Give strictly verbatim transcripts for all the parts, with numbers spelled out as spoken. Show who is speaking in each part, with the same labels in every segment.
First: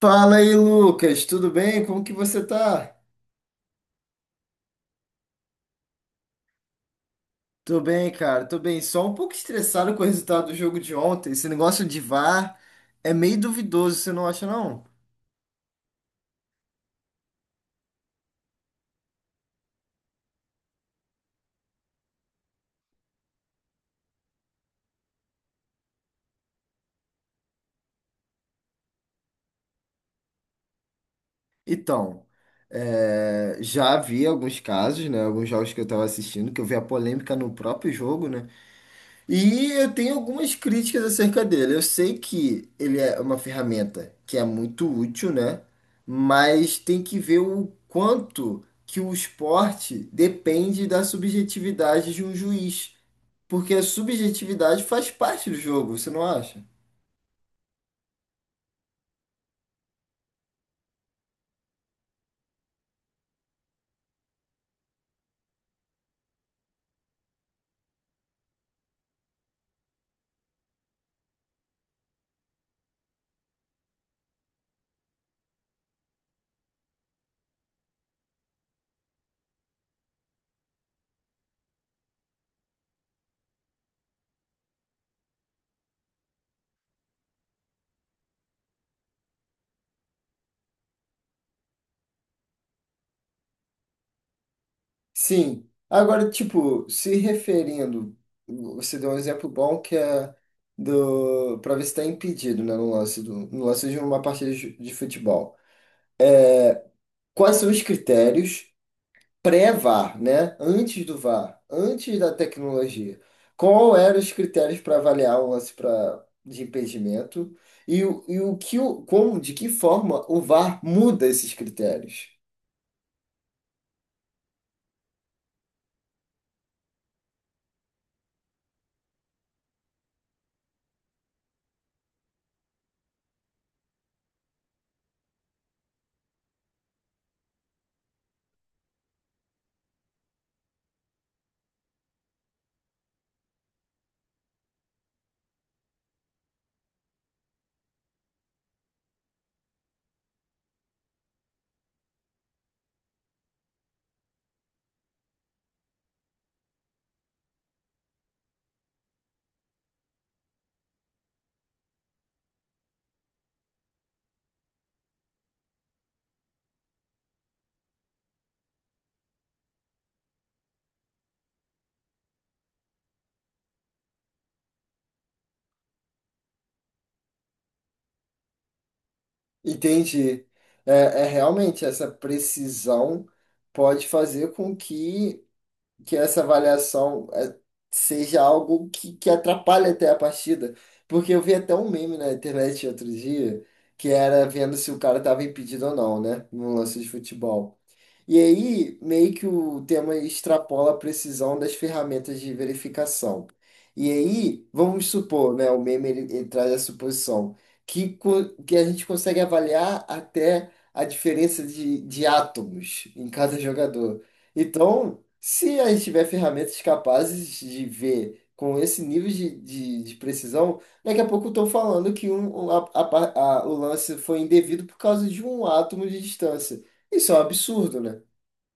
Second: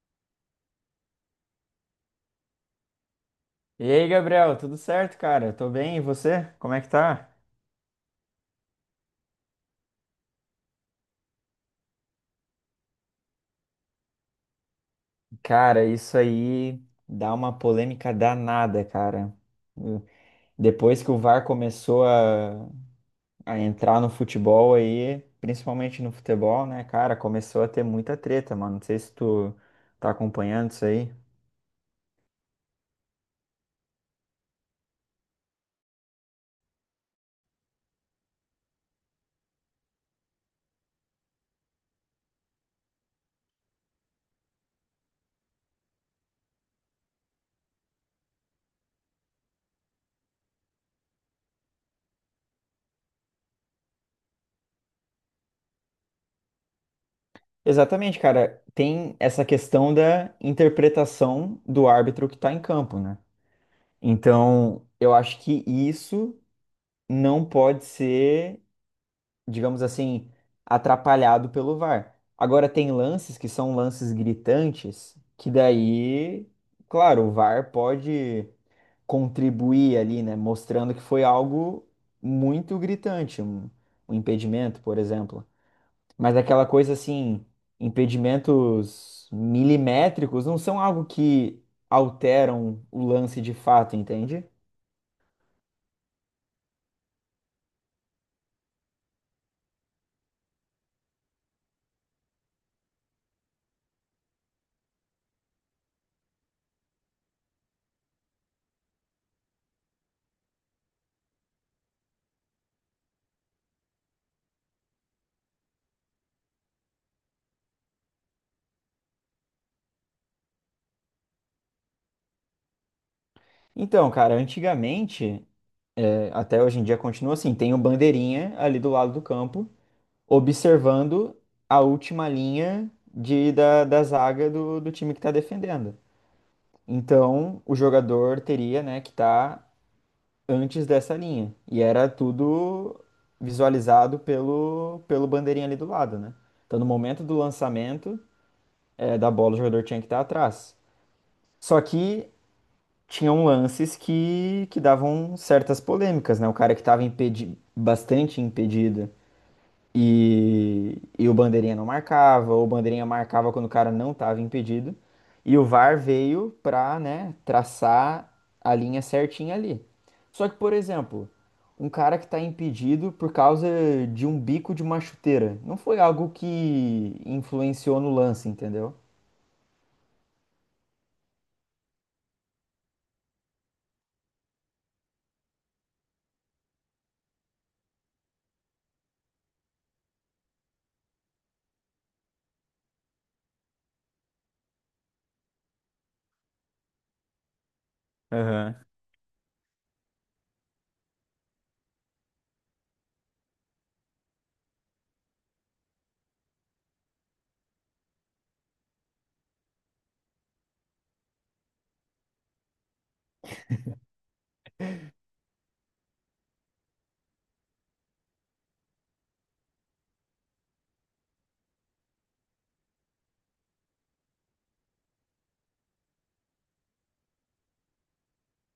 Speaker 1: Fala aí, Lucas, tudo bem? Como que você tá?
Speaker 2: E aí, Gabriel, tudo certo, cara? Tô bem, e você? Como é que tá?
Speaker 1: Tô bem, cara, tô bem. Só um pouco estressado com o resultado do jogo de ontem. Esse negócio de V A R é meio duvidoso, você não acha, não?
Speaker 2: Cara, isso aí dá uma polêmica danada, cara. Eu- Depois que o VAR começou a, a entrar no futebol aí, principalmente no futebol, né, cara, começou a ter muita treta, mano. Não sei se tu tá acompanhando isso aí.
Speaker 1: Então, é, já vi alguns casos, né? Alguns jogos que eu tava assistindo, que eu vi a polêmica no próprio jogo, né? E eu tenho algumas críticas acerca dele. Eu sei que ele é uma ferramenta que é muito útil, né? Mas tem que ver o quanto que o esporte depende da subjetividade de um juiz, porque a subjetividade faz parte do jogo, você não acha?
Speaker 2: Exatamente, cara. Tem essa questão da interpretação do árbitro que tá em campo, né? Então, eu acho que isso não pode ser, digamos assim, atrapalhado pelo VAR. Agora tem lances que são lances gritantes, que daí, claro, o VAR pode contribuir ali, né, mostrando que foi algo muito gritante, um, um impedimento, por exemplo. Mas aquela coisa assim, impedimentos milimétricos não são algo que alteram o lance de fato, entende?
Speaker 1: Sim. Agora, tipo, se referindo, você deu um exemplo bom, que é do para ver se está impedido, né, no lance do, no lance de uma partida de de futebol. Quais são os critérios pré-V A R, né? Antes do V A R, antes da tecnologia. Qual eram os critérios para avaliar o lance pra, de impedimento e, o, e o que o, como, de que forma o V A R muda esses critérios?
Speaker 2: Então, cara, antigamente, é, até hoje em dia continua assim, tem o bandeirinha ali do lado do campo observando a última linha de, da, da zaga do, do time que está defendendo. Então, o jogador teria, né, que estar antes dessa linha. E era tudo visualizado pelo, pelo bandeirinha ali do lado, né? Então, no momento do lançamento, eh, da bola, o jogador tinha que estar atrás. Só que tinham lances que, que davam certas polêmicas, né? O cara que estava impedi bastante impedido. E, e o bandeirinha não marcava, ou o bandeirinha marcava quando o cara não estava impedido. E o VAR veio pra, né, traçar a linha certinha ali. Só que, por exemplo, um cara que está impedido por causa de um bico de uma chuteira, não foi algo que influenciou no lance, entendeu?
Speaker 1: Entende? É, é realmente essa precisão pode fazer com que que essa avaliação é, seja algo que, que atrapalhe até a partida. Porque eu vi até um meme na internet outro dia, que era vendo se o cara estava impedido ou não, né? Num lance de futebol. E aí, meio que o tema extrapola a precisão das ferramentas de verificação. E aí, vamos supor, né, o meme ele, ele traz a suposição que, co- que a gente consegue avaliar até a diferença de, de átomos em cada jogador. Então, se a gente tiver ferramentas capazes de ver com esse nível de, de, de precisão, daqui a pouco estão falando que um, um- a- a- a- o lance foi indevido por causa de um átomo de distância. Isso é um absurdo, né?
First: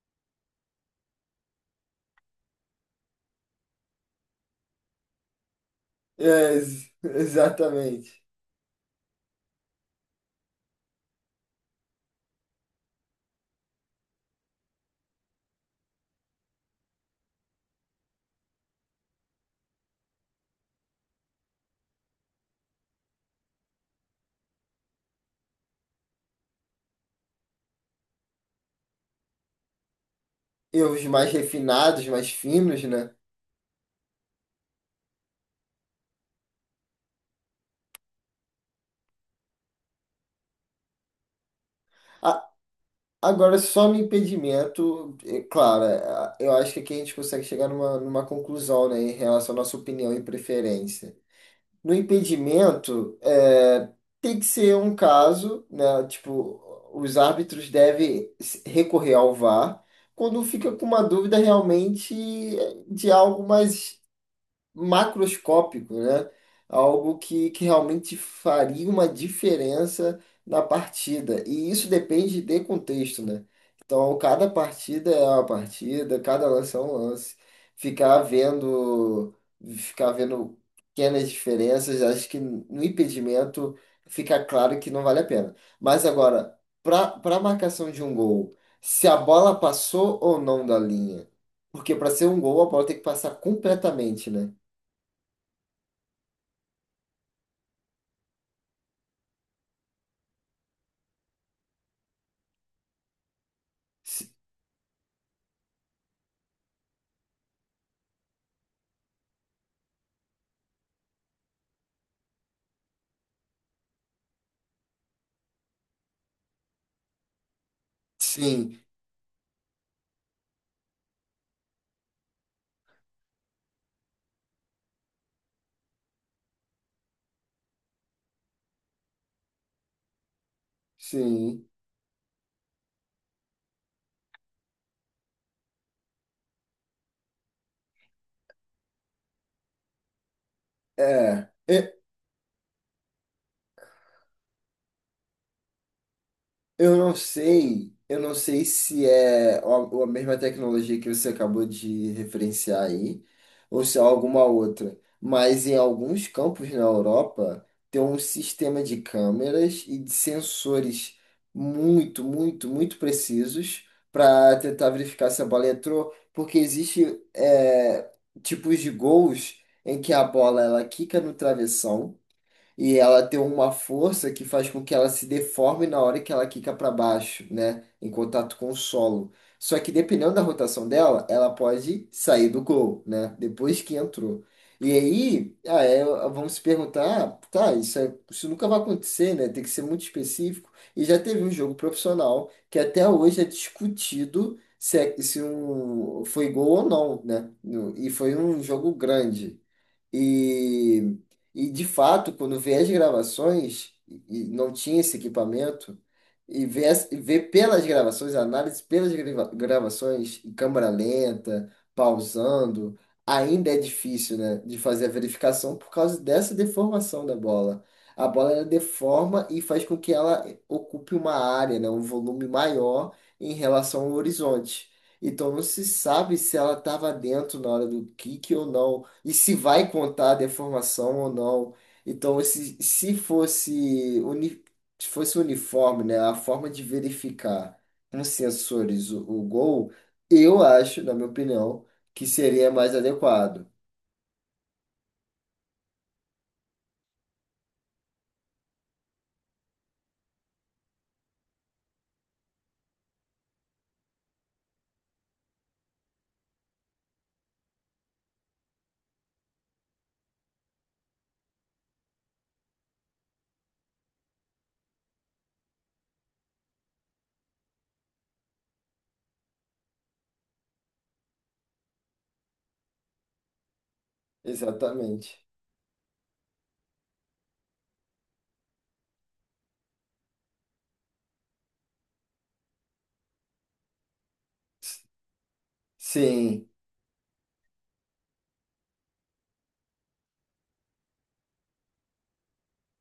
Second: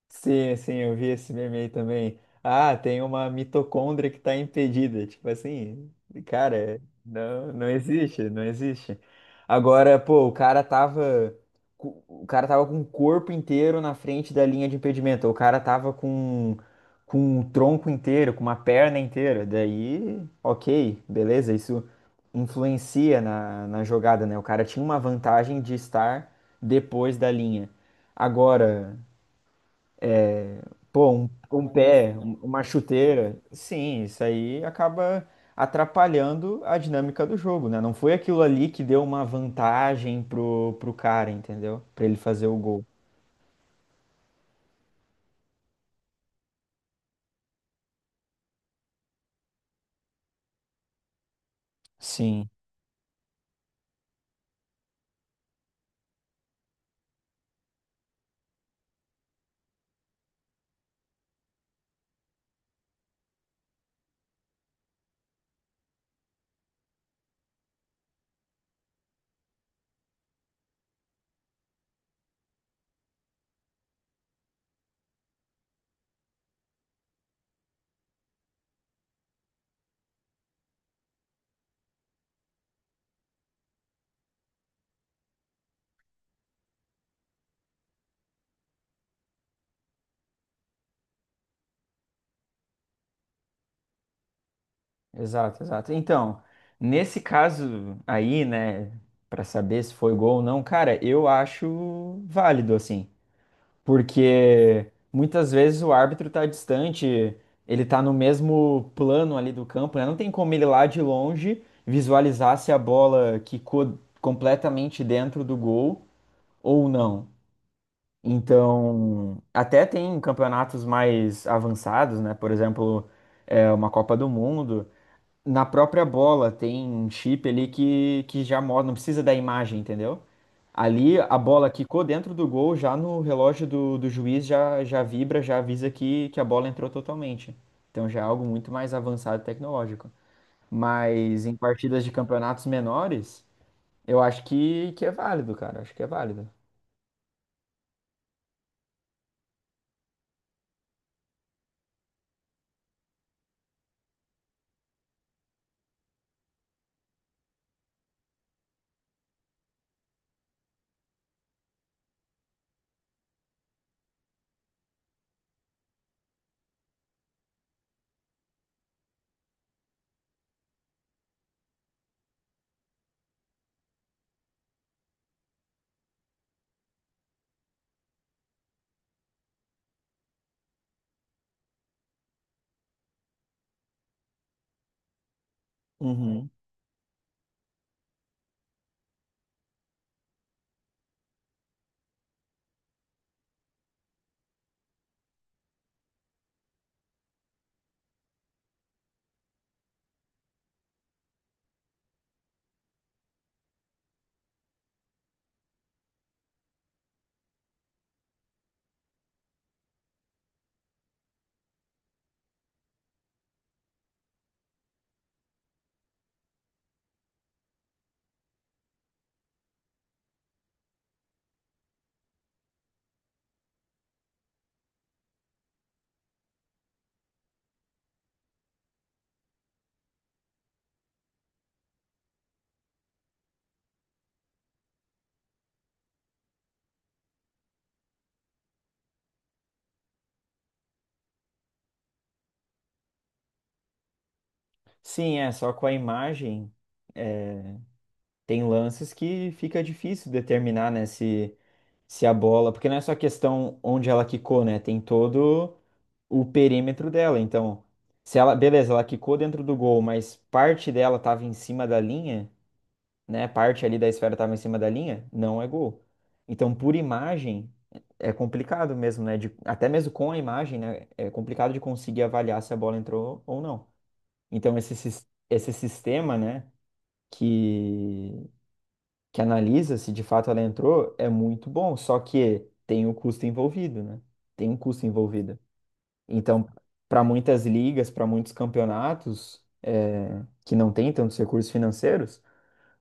Speaker 2: Sim, sim, eu vi esse meme aí também. Ah, tem uma mitocôndria que tá impedida. Tipo assim,
Speaker 1: É,
Speaker 2: cara,
Speaker 1: ex-
Speaker 2: não, não existe,
Speaker 1: exatamente.
Speaker 2: não existe. Agora, pô, o cara tava. co- O cara tava com o corpo inteiro na frente da linha de impedimento. O cara tava com, com o tronco inteiro, com uma perna inteira. Daí, ok, beleza, isso influencia na, na jogada, né? O cara tinha uma vantagem de estar depois da linha. Agora.
Speaker 1: E os
Speaker 2: Pô, um,
Speaker 1: mais
Speaker 2: um
Speaker 1: refinados,
Speaker 2: pé,
Speaker 1: mais
Speaker 2: um- uma
Speaker 1: finos, né?
Speaker 2: chuteira. Sim, isso aí acaba atrapalhando a dinâmica do jogo, né? Não foi aquilo ali que deu uma vantagem pro, pro cara, entendeu? Pra ele fazer
Speaker 1: A-
Speaker 2: o gol.
Speaker 1: Agora, só no impedimento, é claro, é, eu acho que aqui a gente consegue chegar numa, numa conclusão, né, em relação à nossa opinião e preferência. No
Speaker 2: Sim,
Speaker 1: impedimento, é, tem que ser um caso, né? Tipo, os árbitros devem se- recorrer ao V A R quando fica com uma dúvida realmente de algo mais macroscópico, né? Algo que, que realmente faria uma diferença na partida. E isso depende de contexto, né? Então, cada partida é uma partida, cada lance é um lance. Ficar vendo, ficar vendo pequenas diferenças, acho que no impedimento fica claro que não vale a pena. Mas agora, para para a marcação de um gol, se a bola passou ou não da linha, porque para ser um gol, a bola tem que passar completamente, né?
Speaker 2: exato, exato. Então, nesse caso aí, né, pra saber se foi gol ou não, cara, eu acho válido assim,
Speaker 1: Si-
Speaker 2: porque muitas vezes o árbitro está distante, ele está no mesmo plano ali do campo, né? Não tem como ele lá de longe visualizar se a bola quicou completamente dentro do gol ou não.
Speaker 1: Sim,
Speaker 2: Então, até tem campeonatos mais avançados, né? Por exemplo, é, uma Copa do Mundo. Na própria bola tem um chip ali que, que já mostra, não precisa da imagem, entendeu? Ali a
Speaker 1: sim.
Speaker 2: bola quicou dentro do gol, já no relógio do, do juiz já, já vibra, já avisa que, que a bola entrou totalmente. Então já é algo muito mais avançado tecnológico. Mas
Speaker 1: É,
Speaker 2: em
Speaker 1: E-
Speaker 2: partidas de campeonatos menores, eu acho que, que é válido, cara. Acho que é válido.
Speaker 1: eu não sei, eu não sei se é a a mesma tecnologia que você acabou de referenciar aí, ou se é alguma outra. Mas em alguns campos na Europa tem um sistema de câmeras e de sensores muito, muito, muito precisos para tentar verificar se a bola entrou, porque existe é, tipos de gols em que a bola ela quica no travessão. E ela tem uma força que faz com que ela se deforme na hora que ela quica para baixo, né? Em contato com o solo. Só que dependendo da rotação dela, ela pode sair do gol, né? Depois que entrou. E aí, ah, é,
Speaker 2: Uhum.
Speaker 1: vamos se perguntar, ah, tá, isso, é- isso nunca vai acontecer, né? Tem que ser muito específico. E já teve um jogo profissional que até hoje é discutido se, é- se um, foi gol ou não, né? No- E foi um jogo grande. E, e de fato, quando vê as gravações, e e não tinha esse equipamento, e vê, as- e vê pelas gravações, a análise pelas grava- gravações, em câmera lenta, pausando, ainda é difícil, né, de fazer a verificação por causa dessa deformação da bola. A bola ela deforma e faz com que ela ocupe uma área, né, um volume maior em relação ao horizonte. Então não se sabe se ela estava dentro na hora do kick ou não, e se vai contar a deformação ou não. Então, se, se fosse, uni, se fosse uniforme, né, a forma de verificar com sensores o, o gol, eu acho, na minha opinião, que seria mais adequado.
Speaker 2: Sim, é. Só com a imagem, é, tem lances que fica difícil determinar, né, se, se a bola, porque não é só a questão onde ela quicou, né? Tem todo o perímetro dela. Então, se ela, beleza, ela quicou dentro do gol, mas parte dela estava em cima da linha, né? Parte ali da esfera estava em cima da linha, não é gol. Então, por imagem, é complicado mesmo, né? De- até mesmo com a imagem, né? É complicado de conseguir avaliar se a bola entrou ou não. Então, esse, sis-
Speaker 1: Exatamente.
Speaker 2: esse sistema, né? Que que analisa se de fato ela entrou, é muito bom, só que tem o custo envolvido, né? Tem um custo envolvido.
Speaker 1: Sim.
Speaker 2: Então, para muitas ligas, para muitos campeonatos, é, que não têm tantos recursos financeiros,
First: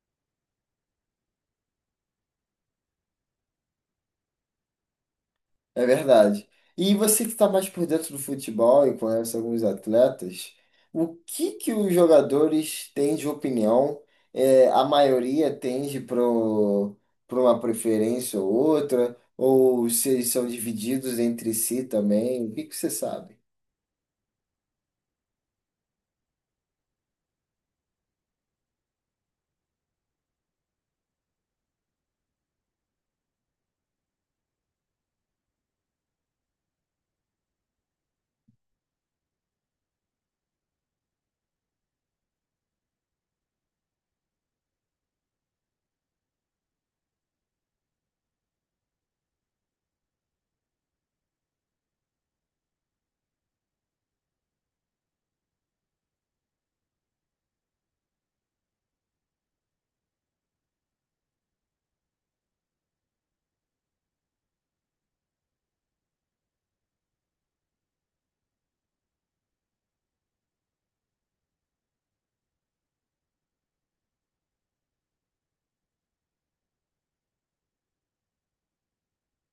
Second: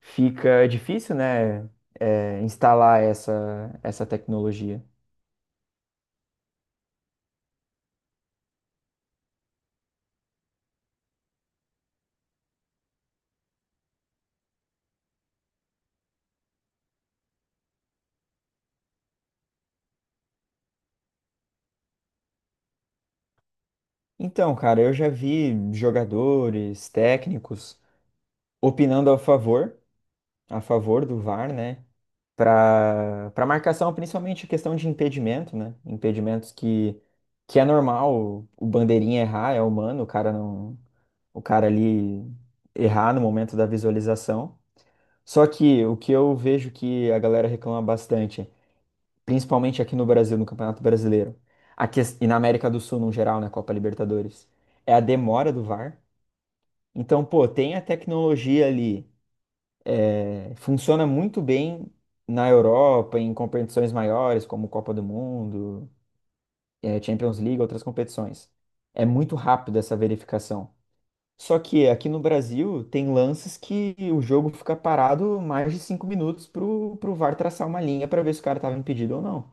Speaker 2: fica difícil, né? É, instalar essa, essa tecnologia.
Speaker 1: É verdade. E você que está mais por dentro do futebol e conhece alguns atletas, o que que os jogadores têm de opinião? É, a maioria tende para uma preferência ou outra, ou se eles são divididos entre si também? O que que você sabe?
Speaker 2: Então, cara, eu já vi jogadores, técnicos opinando a favor, a favor do VAR, né? para para marcação, principalmente a questão de impedimento, né? Impedimentos que que é normal o o bandeirinha errar, é humano, o cara não, o cara ali errar no momento da visualização. Só que o que eu vejo que a galera reclama bastante, principalmente aqui no Brasil, no Campeonato Brasileiro, a ques- e na América do Sul no geral, na Copa Libertadores, é a demora do VAR. Então, pô, tem a tecnologia ali. É, Funciona muito bem na Europa, em competições maiores, como Copa do Mundo, eh, Champions League, outras competições. É muito rápido essa verificação. Só que aqui no Brasil tem lances que o jogo fica parado mais de cinco minutos para o VAR traçar uma linha para ver se o cara estava impedido ou não.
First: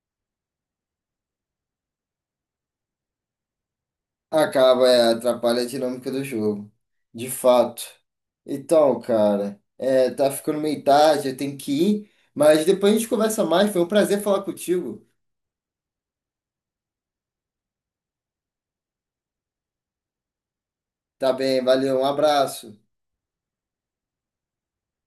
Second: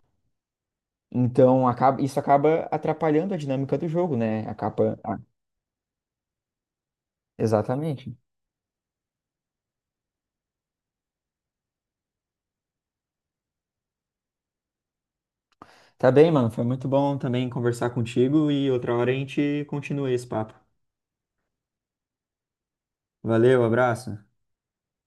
Speaker 2: Então acaba- isso acaba atrapalhando a dinâmica do jogo, né?
Speaker 1: Acaba,
Speaker 2: Acaba.
Speaker 1: é,
Speaker 2: Ah,
Speaker 1: atrapalha a dinâmica do jogo, de fato.
Speaker 2: exatamente.
Speaker 1: Então, cara, é, tá ficando meio tarde, eu tenho que ir, mas depois a gente conversa mais. Foi um prazer falar contigo.
Speaker 2: Tá bem, mano. Foi muito bom também conversar contigo e outra hora a gente continua esse papo.
Speaker 1: Tá bem, valeu, um abraço.
Speaker 2: Valeu, abraço.